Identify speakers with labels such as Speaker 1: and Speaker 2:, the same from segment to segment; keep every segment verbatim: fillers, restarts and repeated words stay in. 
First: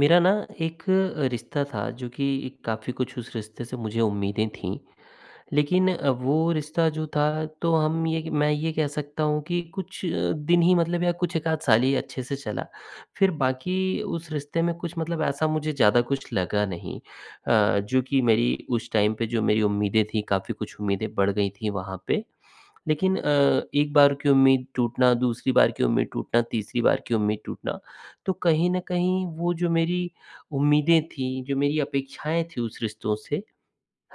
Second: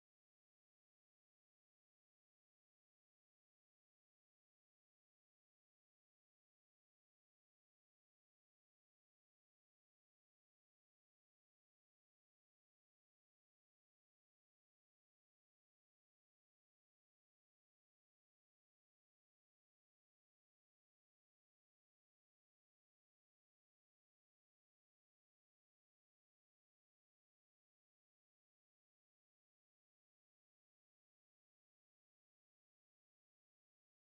Speaker 1: मेरा ना एक रिश्ता था जो कि काफ़ी कुछ उस रिश्ते से मुझे उम्मीदें थीं। लेकिन अ, वो रिश्ता जो था तो हम ये मैं ये कह सकता हूँ कि कुछ दिन ही मतलब या कुछ एक आध साल ही अच्छे से चला। फिर बाकी उस रिश्ते में कुछ मतलब ऐसा मुझे ज़्यादा कुछ लगा नहीं। अ, जो कि मेरी उस टाइम पे जो मेरी उम्मीदें थीं, काफ़ी कुछ उम्मीदें बढ़ गई थीं वहाँ पे। लेकिन अ, एक बार की उम्मीद टूटना, दूसरी बार की उम्मीद टूटना, तीसरी बार की उम्मीद टूटना, तो कहीं न कहीं वो जो मेरी उम्मीदें थी, जो मेरी अपेक्षाएँ थी उस रिश्तों से,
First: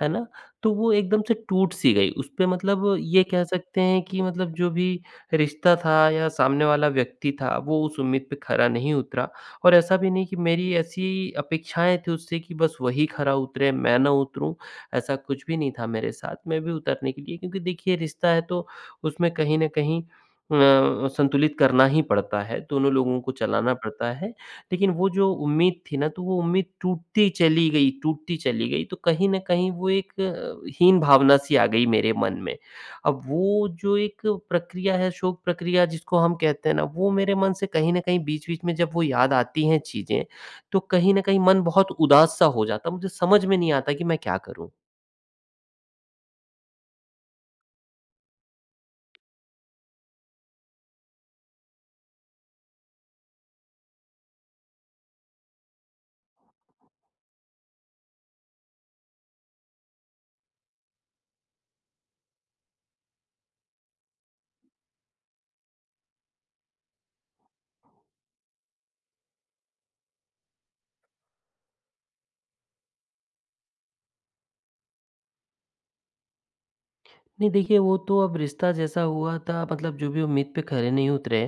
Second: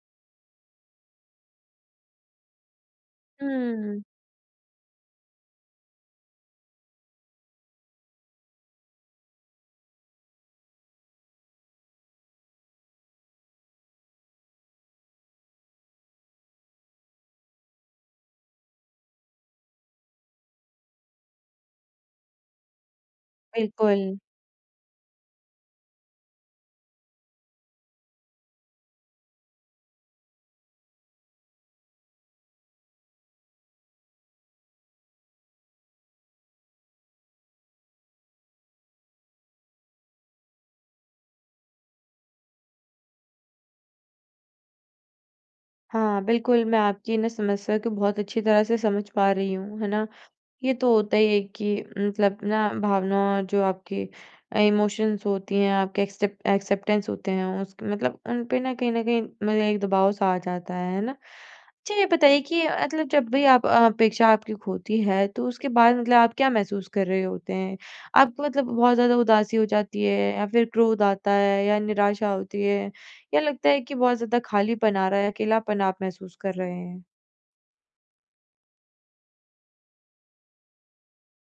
Speaker 1: है ना? तो वो एकदम से टूट सी गई। उसपे मतलब ये कह सकते
Speaker 2: हुँ,
Speaker 1: हैं कि मतलब जो भी रिश्ता था या सामने वाला व्यक्ति था, वो उस उम्मीद पे खरा नहीं उतरा। और ऐसा भी नहीं कि मेरी ऐसी अपेक्षाएँ थी उससे कि बस वही खरा उतरे, मैं ना उतरूँ, ऐसा कुछ भी नहीं था मेरे साथ। मैं भी उतरने के लिए, क्योंकि देखिए रिश्ता है तो उसमें कहीं न कहीं अ, संतुलित करना ही पड़ता है, दोनों लोगों को चलाना
Speaker 2: बिल्कुल।
Speaker 1: पड़ता है। लेकिन वो जो उम्मीद थी ना, तो वो उम्मीद टूटती चली गई, टूटती चली गई, तो कहीं न कहीं वो एक अ, हीन भावना सी आ गई मेरे मन में। अब वो जो एक प्रक्रिया है, शोक प्रक्रिया जिसको हम कहते हैं ना, वो मेरे मन से कहीं न कहीं बीच-बीच में जब वो याद आती हैं चीज़ें, तो कहीं न कहीं मन बहुत उदास-सा हो जाता है, मुझे समझ में नहीं आता कि मैं क्या करूँ?
Speaker 2: हाँ, बिल्कुल मैं आपकी ना समस्या को बहुत अच्छी तरह से समझ पा रही हूँ, है ना? ये तो होता ही है कि मतलब ना भावना जो आपकी इमोशंस होती हैं, आपके एक्सेप्ट एक्सेप्टेंस होते हैं, उस मतलब उन पे ना कहीं न कहीं मतलब एक दबाव सा आ जाता है, है ना? अच्छा ये बताइए कि मतलब जब भी आप अ, अपेक्षा आपकी खोती है, तो उसके बाद मतलब आप क्या महसूस कर रहे होते हैं? आपको मतलब बहुत ज़्यादा उदासी हो जाती है या फिर क्रोध आता है या निराशा होती है या लगता है कि बहुत ज़्यादा खालीपन आ रहा है, अकेलापन आप महसूस कर रहे हैं?
Speaker 1: नहीं देखिए, वो तो अब रिश्ता जैसा हुआ था, मतलब जो भी उम्मीद पे खरे नहीं उतरे,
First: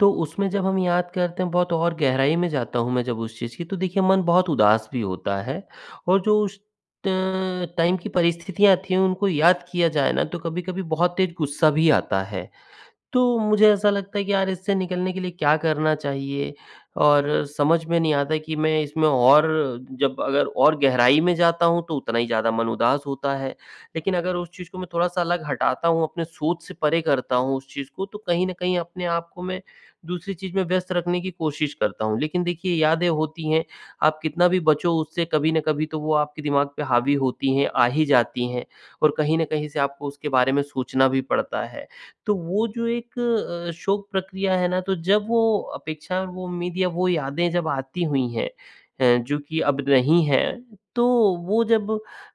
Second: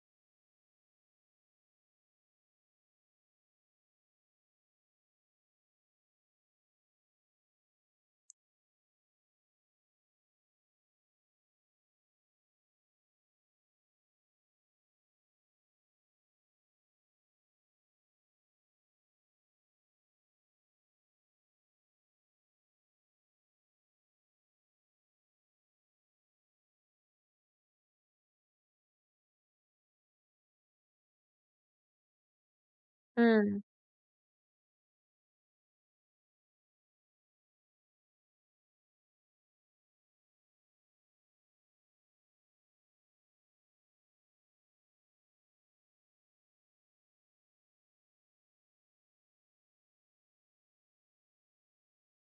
Speaker 1: तो उसमें जब हम याद करते हैं बहुत और गहराई में जाता हूँ मैं जब उस चीज़ की, तो देखिए मन बहुत उदास भी होता है, और जो उस ट टाइम की परिस्थितियाँ थी उनको याद किया जाए ना, तो कभी-कभी बहुत तेज़ गुस्सा भी आता है। तो मुझे ऐसा लगता है कि यार इससे निकलने के लिए क्या करना चाहिए? और समझ में नहीं आता कि मैं इसमें और जब अगर और गहराई में जाता हूँ, तो उतना ही ज़्यादा मन उदास होता है। लेकिन अगर उस चीज़ को मैं थोड़ा-सा अलग हटाता हूँ, अपने सोच से परे करता हूँ उस चीज़ को, तो कहीं न कहीं अपने आप को मैं दूसरी चीज़ में व्यस्त रखने की कोशिश करता हूँ। लेकिन देखिए यादें होती
Speaker 2: हुँ।
Speaker 1: हैं, आप कितना भी बचो उससे, कभी न कभी तो वो आपके दिमाग पे हावी होती हैं, आ ही जाती हैं, और कहीं न कहीं से आपको उसके बारे में सोचना भी पड़ता है। तो वो जो एक अ, शोक प्रक्रिया है ना, तो जब वो अपेक्षा और वो उम्मीद या वो यादें जब आती हुई हैं, अ, जो कि अब नहीं है, तो वो जब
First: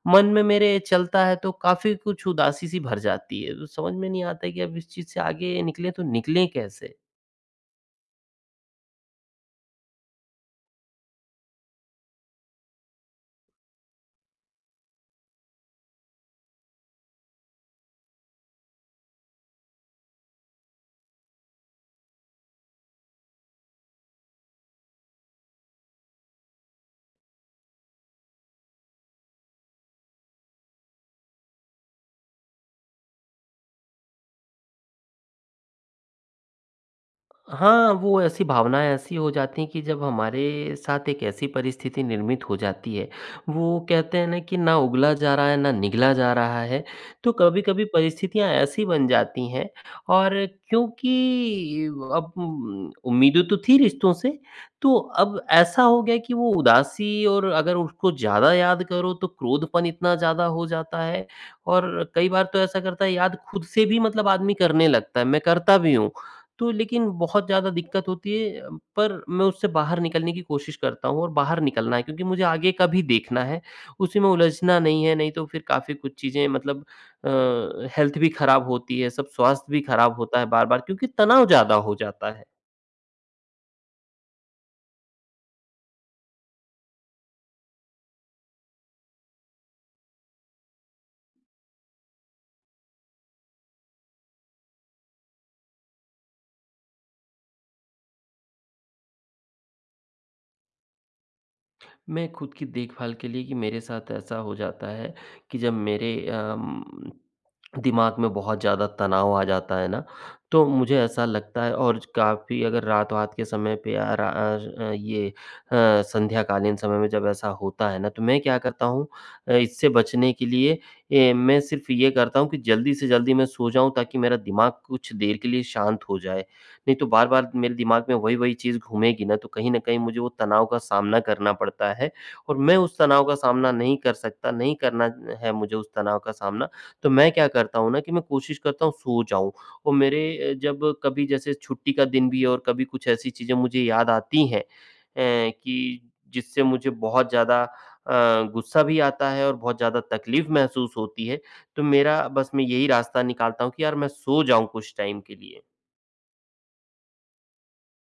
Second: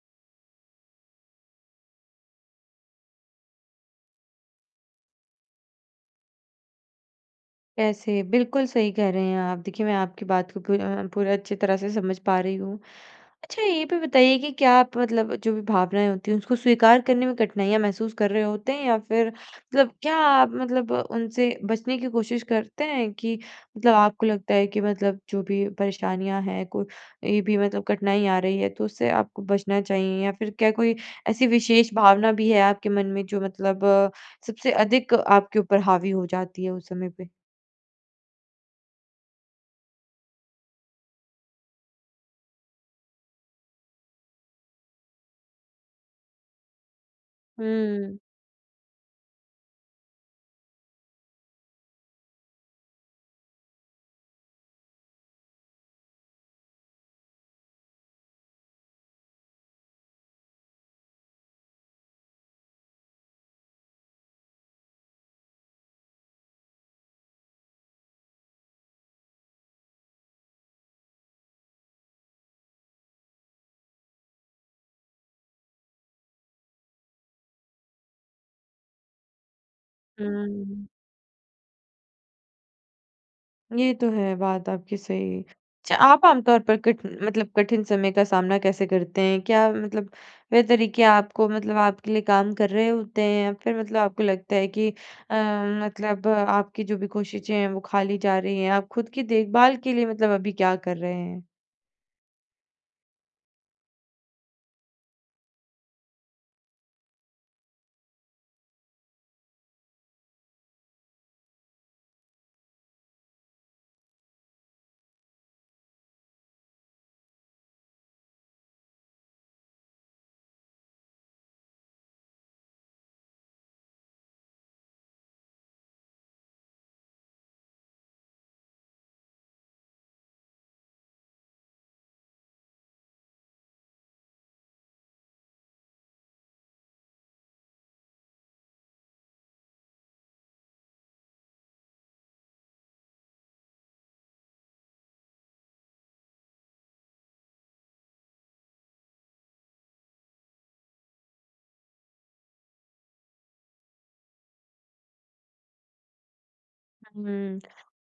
Speaker 1: मन में मेरे चलता है तो काफ़ी कुछ उदासी सी भर जाती है। तो समझ में नहीं आता है कि अब इस चीज़ से आगे निकलें तो निकलें कैसे?
Speaker 2: कैसे? बिल्कुल सही कह रहे हैं आप। देखिए, मैं आपकी बात को पूर अ, पूरा अच्छी तरह से समझ पा रही हूँ। अच्छा ये भी बताइए कि क्या आप मतलब जो भी भावनाएँ होती हैं उसको स्वीकार करने में कठिनाइयाँ महसूस कर रहे होते हैं या फिर मतलब क्या आप मतलब उनसे बचने की कोशिश करते हैं कि मतलब आपको लगता है कि मतलब जो भी परेशानियाँ हैं को ये भी मतलब कठिनाई आ रही है तो उससे आपको बचना चाहिए या फिर क्या कोई ऐसी विशेष भावना भी है आपके मन में जो मतलब सबसे अधिक आपके ऊपर हावी हो जाती है उस समय पे?
Speaker 1: हाँ, वो ऐसी भावनाएँ ऐसी हो जाती हैं कि जब हमारे साथ एक ऐसी परिस्थिति निर्मित हो जाती है, वो कहते हैं ना कि ना उगला जा रहा है, ना निगला जा रहा है। तो कभी-कभी
Speaker 2: हुँ,
Speaker 1: परिस्थितियाँ ऐसी बन जाती हैं, और क्योंकि अब उम, उम्मीदें तो थी रिश्तों से, तो अब ऐसा हो गया कि वो उदासी, और अगर उसको ज़्यादा याद करो तो क्रोधपन इतना ज़्यादा हो जाता है। और कई बार तो ऐसा करता है याद खुद से भी, मतलब आदमी करने लगता है, मैं करता भी हूँ। तो लेकिन बहुत ज़्यादा दिक्कत होती है, अ, पर मैं उससे बाहर निकलने की कोशिश करता हूँ, और बाहर निकलना है, क्योंकि मुझे आगे का भी देखना है, उसी में उलझना नहीं है, नहीं तो फिर काफ़ी कुछ चीज़ें, मतलब अ, हेल्थ भी खराब होती है, सब स्वास्थ्य भी खराब होता है बार-बार,
Speaker 2: हुँ।
Speaker 1: क्योंकि तनाव ज़्यादा हो जाता है।
Speaker 2: ये तो है, बात आपकी सही। अच्छा, आप आमतौर पर कठ मतलब कठिन समय का सामना कैसे करते हैं? क्या मतलब वे तरीके आपको मतलब आपके लिए काम कर रहे होते हैं या फिर मतलब आपको लगता है कि अ, मतलब आपकी जो भी कोशिशें हैं वो खाली जा रही हैं? आप खुद की देखभाल के लिए मतलब अभी क्या कर रहे हैं?
Speaker 1: मैं खुद की देखभाल के लिए, कि मेरे साथ ऐसा हो जाता है कि जब मेरे अम, दिमाग में बहुत ज़्यादा तनाव आ जाता है ना, तो मुझे ऐसा लगता है, और काफ़ी अगर रात-वात के समय पे या रा अ, ये अ, संध्याकालीन समय में जब ऐसा होता है ना, तो मैं क्या करता हूँ, अ, इससे बचने के लिए ए, मैं सिर्फ़ ये करता हूँ कि जल्दी से जल्दी मैं सो जाऊँ, ताकि मेरा दिमाग कुछ देर के लिए शांत हो जाए। नहीं तो बार-बार मेरे दिमाग में वही-वही चीज़ घूमेगी ना, तो कहीं न कहीं मुझे वो तनाव का सामना करना पड़ता है, और मैं उस तनाव का सामना नहीं कर सकता, नहीं करना है मुझे उस तनाव का सामना। तो मैं क्या करता हूँ ना, कि मैं कोशिश करता हूँ सो जाऊँ, और मेरे अ, जब कभी जैसे छुट्टी का दिन भी है और कभी कुछ ऐसी चीज़ें मुझे याद आती हैं, अ, कि जिससे मुझे बहुत ज़्यादा अ, गुस्सा भी आता है और बहुत ज़्यादा तकलीफ़ महसूस होती है, तो मेरा बस मैं यही रास्ता निकालता हूँ कि यार मैं सो जाऊँ कुछ टाइम के लिए।
Speaker 2: हुँ।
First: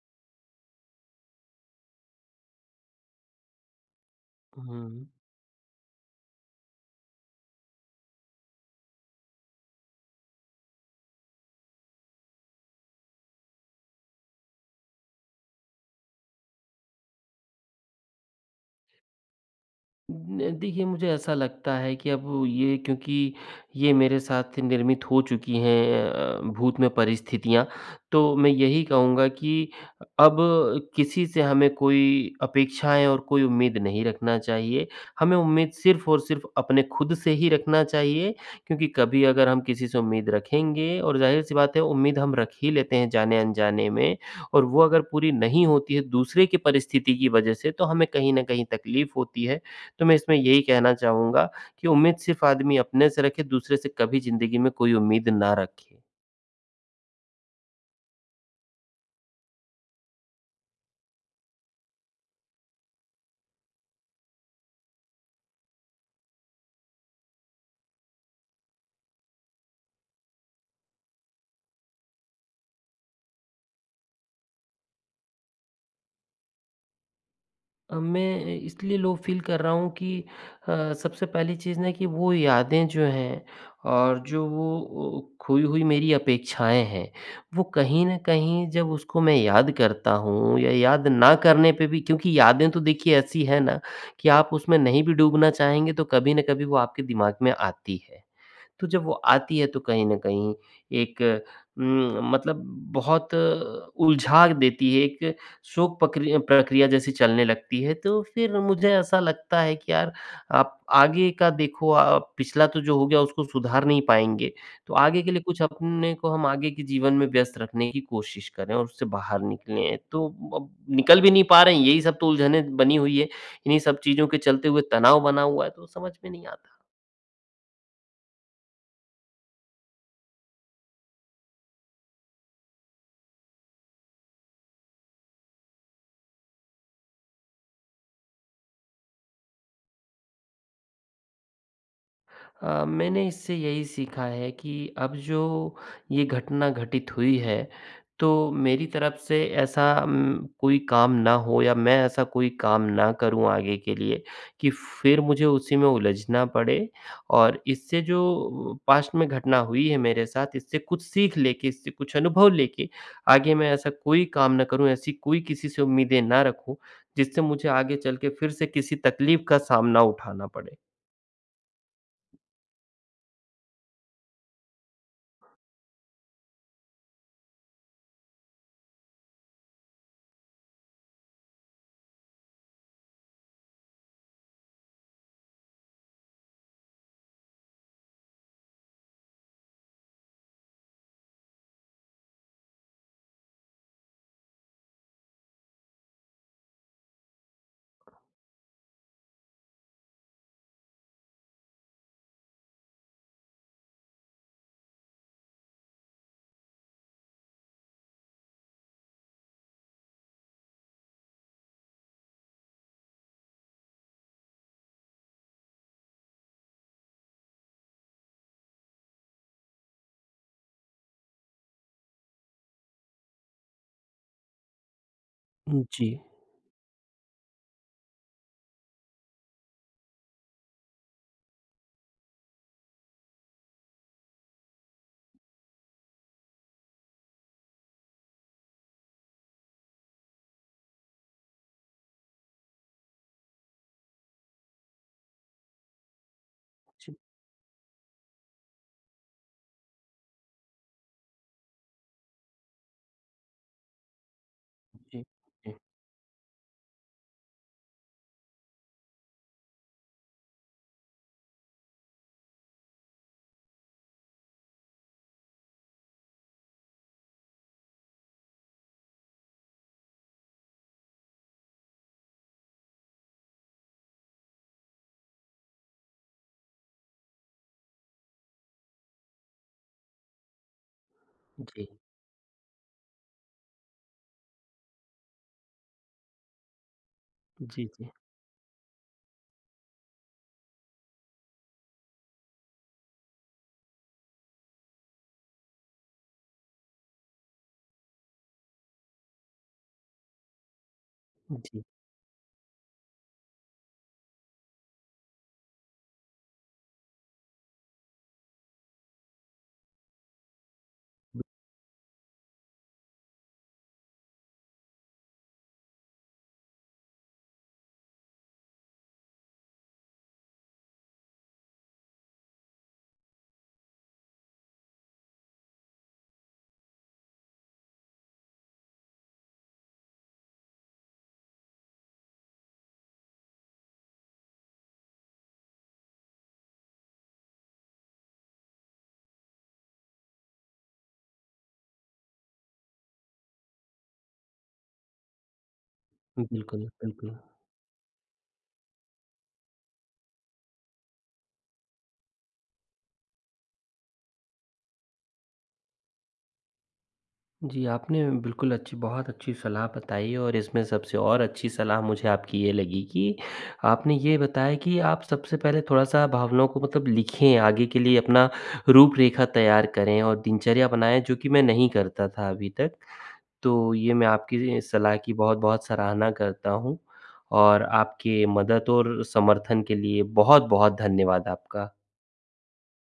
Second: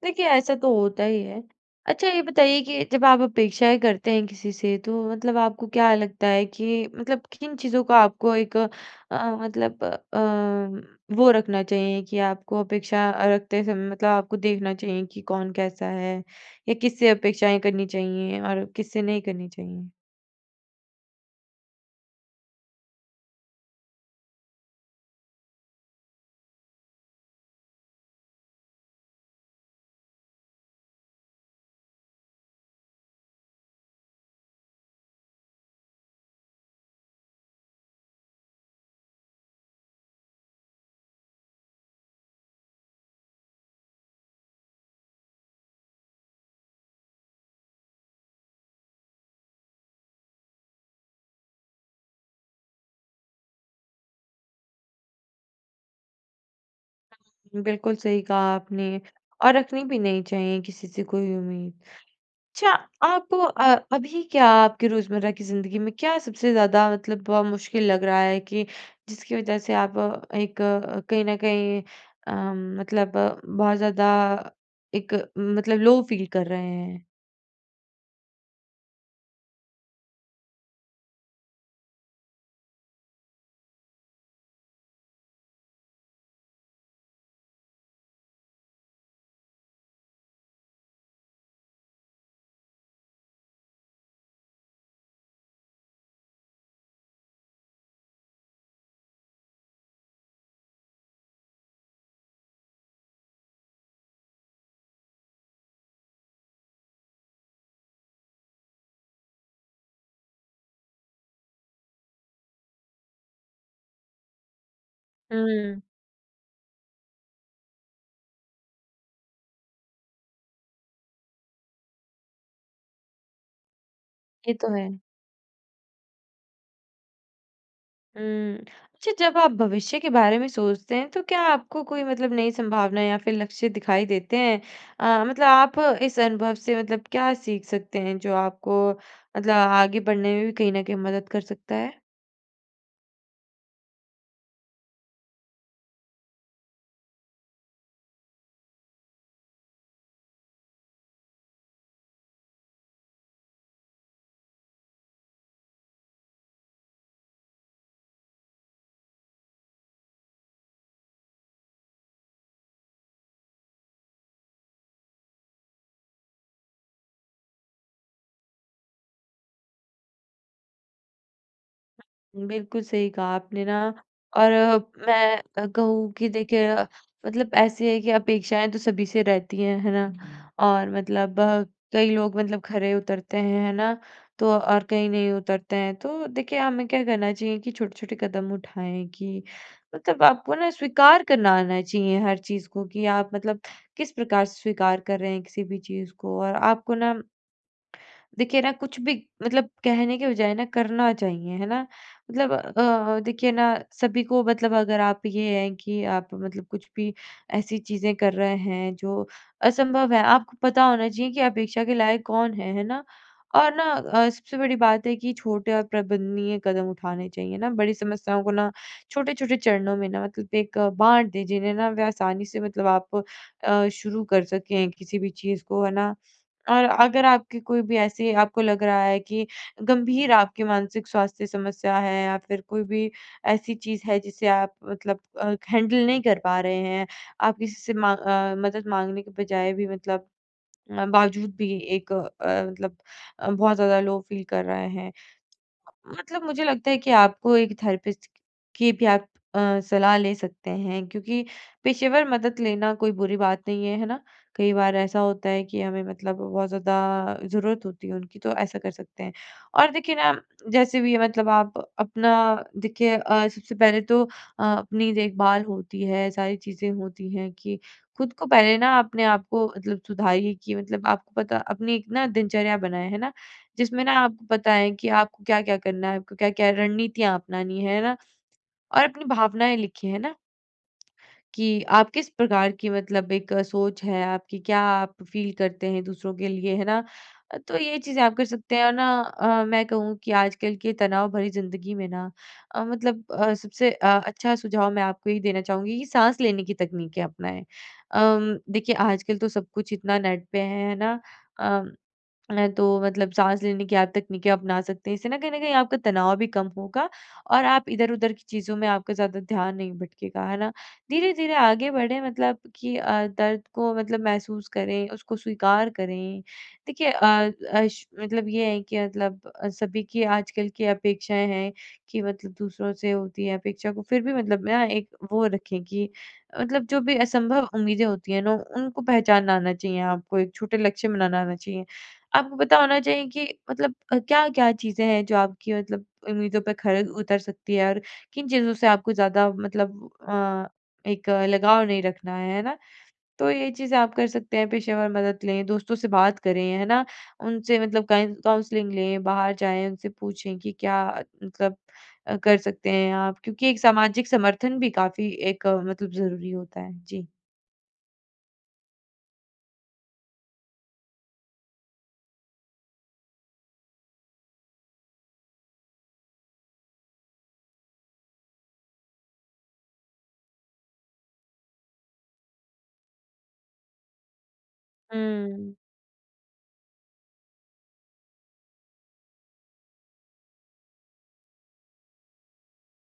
Speaker 2: देखिए, ऐसा तो होता ही है। अच्छा ये बताइए कि जब आप अपेक्षाएँ करते हैं किसी से तो
Speaker 1: हुँ।
Speaker 2: मतलब आपको क्या लगता है कि मतलब किन चीज़ों का आपको एक अ, मतलब अ, वो रखना चाहिए कि आपको अपेक्षा रखते समय मतलब आपको देखना चाहिए कि कौन कैसा है या किससे अपेक्षाएँ करनी चाहिए और किससे नहीं करनी चाहिए?
Speaker 1: न देखिए, मुझे ऐसा लगता है कि अब ये, क्योंकि ये मेरे साथ निर्मित हो चुकी हैं, अ, भूत में परिस्थितियाँ, तो मैं यही कहूँगा कि अब किसी से हमें कोई अपेक्षाएँ और कोई उम्मीद नहीं रखना चाहिए। हमें उम्मीद सिर्फ़ और सिर्फ़ अपने खुद से ही रखना चाहिए, क्योंकि कभी अगर हम किसी से उम्मीद रखेंगे, और ज़ाहिर-सी बात है उम्मीद हम रख ही लेते हैं जाने-अनजाने में, और वो अगर पूरी नहीं होती है दूसरे की परिस्थिति की वजह से, तो हमें कहीं न कहीं तकलीफ़ होती है। तो मैं इसमें यही कहना चाहूँगा कि उम्मीद सिर्फ आदमी अपने से रखे, दूसरे से कभी ज़िंदगी में कोई उम्मीद ना रखे।
Speaker 2: बिल्कुल सही कहा आपने और रखनी भी नहीं चाहिए किसी से कोई उम्मीद। अच्छा, आपको अ, अभी क्या आपकी रोज़मर्रा की ज़िंदगी में क्या सबसे ज़्यादा मतलब अ, मुश्किल लग रहा है कि जिसकी वज़ह से आप अ, एक अ, कहीं न कहीं अम, मतलब अ, बहुत ज़्यादा एक मतलब लो फ़ील कर रहे हैं?
Speaker 1: अ, मैं इसलिए लो फ़ील कर रहा हूँ कि अ, सबसे पहली चीज़ ना कि वो यादें जो हैं, और जो वो ओ, खोई हुई मेरी अपेक्षाएँ हैं, वो कहीं न कहीं जब उसको मैं याद करता हूँ या याद ना करने पे भी, क्योंकि यादें तो देखिए ऐसी हैं ना कि आप उसमें नहीं भी डूबना चाहेंगे तो कभी न कभी वो आपके दिमाग में आती है। तो जब वो आती है तो कहीं न कहीं एक उम, मतलब बहुत उलझा देती है, एक शोक पक्रि प्रक्रिया जैसी चलने लगती है, तो फिर मुझे ऐसा लगता है कि यार आप आगे का देखो, आप पिछला तो जो हो गया उसको सुधार नहीं पाएँगे, तो आगे के लिए कुछ
Speaker 2: हुँ।
Speaker 1: अपने को हम आगे के जीवन में व्यस्त रखने की कोशिश करें और उससे बाहर निकलें। तो अब निकल भी नहीं पा रहे हैं, यही सब तो उलझनें बनी हुई है, इन्हीं सब चीज़ों के
Speaker 2: ये तो
Speaker 1: चलते हुए
Speaker 2: है।
Speaker 1: तनाव बना हुआ है, तो समझ में नहीं आता।
Speaker 2: हुँ। अच्छा जब आप भविष्य के बारे में सोचते हैं तो क्या आपको कोई मतलब नई संभावना या फिर लक्ष्य दिखाई देते हैं? अ, मतलब आप इस अनुभव से मतलब क्या सीख सकते हैं जो आपको मतलब आगे बढ़ने में भी कहीं न कहीं मदद कर सकता है?
Speaker 1: अ, मैंने इससे यही सीखा है कि अब जो ये घटना घटित हुई है, तो मेरी तरफ से ऐसा उम, कोई काम ना हो या मैं ऐसा कोई काम ना करूँ आगे के लिए, कि फिर मुझे उसी में उलझना पड़े, और इससे जो पास्ट में घटना हुई है मेरे साथ, इससे कुछ सीख लेके, इससे कुछ अनुभव लेके आगे मैं ऐसा कोई काम ना करूँ, ऐसी कोई किसी से उम्मीदें ना रखूँ, जिससे मुझे आगे चल के फिर से किसी तकलीफ का सामना उठाना पड़े।
Speaker 2: बिल्कुल सही कहा आपने ना और अ, मैं अ, कहूँ कि देखिए अ, मतलब ऐसी है कि अपेक्षाएं तो सभी से रहती हैं है ना हम्म। और मतलब अ, कई लोग मतलब खरे उतरते हैं है ना तो और कई नहीं उतरते हैं तो देखिए हमें क्या करना चाहिए कि छोटे छोटे कदम उठाएं कि मतलब आपको ना स्वीकार करना आना चाहिए हर चीज को कि आप मतलब किस प्रकार से स्वीकार कर रहे हैं किसी भी चीज को और आपको ना देखिए ना कुछ भी मतलब कहने के बजाय ना करना चाहिए, है ना? मतलब अ, देखिए ना सभी को मतलब अगर आप ये हैं कि आप मतलब कुछ भी ऐसी चीज़ें कर रहे हैं जो असंभव है, आपको पता होना चाहिए कि अपेक्षा के लायक कौन है, है ना? और ना अ, सबसे बड़ी बात है कि छोटे और प्रबंधनीय कदम उठाने चाहिए ना, बड़ी समस्याओं को ना छोटे-छोटे चरणों में ना मतलब एक बाँट दें जिन्हें ना वे आसानी से मतलब आप अ, शुरू कर सकें किसी भी चीज़ को, है
Speaker 1: जी।
Speaker 2: ना? और अगर आपकी कोई भी ऐसी आपको लग रहा है कि गंभीर आपकी मानसिक स्वास्थ्य समस्या है या फिर कोई भी ऐसी चीज़ है जिसे आप मतलब अ, हैंडल नहीं कर पा रहे हैं, आप किसी से माँ अ, मदद माँगने के बजाय भी मतलब अ, बावजूद भी एक अ, मतलब अ, बहुत ज़्यादा लो फील कर रहे हैं। मतलब मुझे लगता है कि आपको एक थेरेपिस्ट की भी आप अ, सलाह ले सकते हैं क्योंकि पेशेवर मदद लेना कोई बुरी बात नहीं है, है ना? कई बार ऐसा
Speaker 1: जी,
Speaker 2: होता है कि हमें मतलब बहुत ज़्यादा ज़रूरत होती है उनकी तो ऐसा कर सकते हैं। और देखिए ना जैसे भी है मतलब आप अपना देखिए अ, सबसे पहले तो अ, अपनी देखभाल होती है, सारी चीज़ें होती हैं कि खुद को पहले ना अपने आप को मतलब सुधारिए कि मतलब आपको पता अपनी एक ना दिनचर्या बनाएँ, है ना? जिसमें ना आपको पता है कि आपको क्या-क्या करना है, आपको क्या-क्या रणनीतियाँ अपनानी है, है ना? और अपनी भावनाएँ लिखिए, है ना? कि
Speaker 1: जी,
Speaker 2: आप किस प्रकार की मतलब एक अ, सोच है आपकी, क्या आप फ़ील करते हैं दूसरों के लिए, है ना? अ, तो
Speaker 1: जी,
Speaker 2: ये
Speaker 1: जी,
Speaker 2: चीज़ें आप कर सकते हैं और ना अ, मैं कहूँ कि आजकल की तनाव भरी ज़िंदगी में ना अ, मतलब अ, सबसे अ, अच्छा सुझाव मैं आपको ये देना चाहूँगी कि साँस लेने की तकनीकें अपनाएँ। अम, देखिए आजकल तो सब कुछ इतना नेट पे है, है ना? अ
Speaker 1: जी,
Speaker 2: अ, तो मतलब साँस लेने की आदत तकनीकें अपना सकते हैं। इससे ना कहीं न कहीं आपका तनाव भी कम होगा और आप इधर-उधर की चीज़ों में आपका ज़्यादा ध्यान नहीं भटकेगा, है ना? धीरे-धीरे आगे बढ़ें मतलब कि अ, दर्द को मतलब महसूस करें, उसको स्वीकार करें। देखिए अ, अश मतलब ये है कि मतलब अ, सभी की आजकल की अपेक्षाएँ हैं कि मतलब दूसरों से होती है अपेक्षा को फिर भी मतलब ना एक वो रखें कि मतलब जो भी असंभव उम्मीदें होती हैं ना, उनको पहचानना आना चाहिए आपको, एक छोटे लक्ष्य बनाना आना चाहिए। आपको पता होना चाहिए कि मतलब अ, क्या-क्या चीज़ें हैं जो आपकी मतलब उम्मीदों पे खरी उतर सकती है और किन चीज़ों से आपको ज़्यादा मतलब अ, एक अ, लगाव नहीं रखना है, है ना? तो ये चीज़ें आप कर सकते हैं, पेशेवर मदद लें, दोस्तों से बात करें, है
Speaker 1: बिल्कुल,
Speaker 2: ना?
Speaker 1: बिल्कुल।
Speaker 2: उनसे मतलब काइन काउंसलिंग लें, बाहर जाएँ, उनसे पूछें कि क्या मतलब अ, कर सकते हैं आप? क्योंकि एक सामाजिक समर्थन भी काफ़ी एक अ, मतलब ज़रूरी होता है। जी।
Speaker 1: जी, आपने बिल्कुल अच्छी बहुत अच्छी सलाह बताई, और इसमें सबसे और अच्छी सलाह मुझे आपकी ये लगी कि आपने ये बताया कि आप सबसे पहले थोड़ा-सा भावनाओं को मतलब लिखें, आगे के लिए अपना रूपरेखा तैयार करें और दिनचर्या बनाएँ, जो कि मैं नहीं करता था अभी तक। तो ये मैं आपकी सलाह की
Speaker 2: हुँ।
Speaker 1: बहुत-बहुत सराहना करता हूँ, और आपके मदद और समर्थन के लिए बहुत-बहुत धन्यवाद आपका।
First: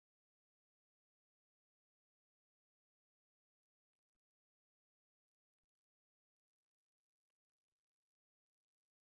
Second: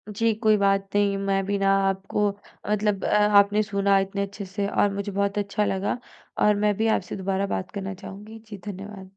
Speaker 2: जी, कोई बात नहीं। मैं भी ना आपको मतलब अ, आपने सुना इतने अच्छे से और मुझे बहुत अच्छा लगा और मैं भी आपसे दोबारा बात करना चाहूँगी। जी, धन्यवाद।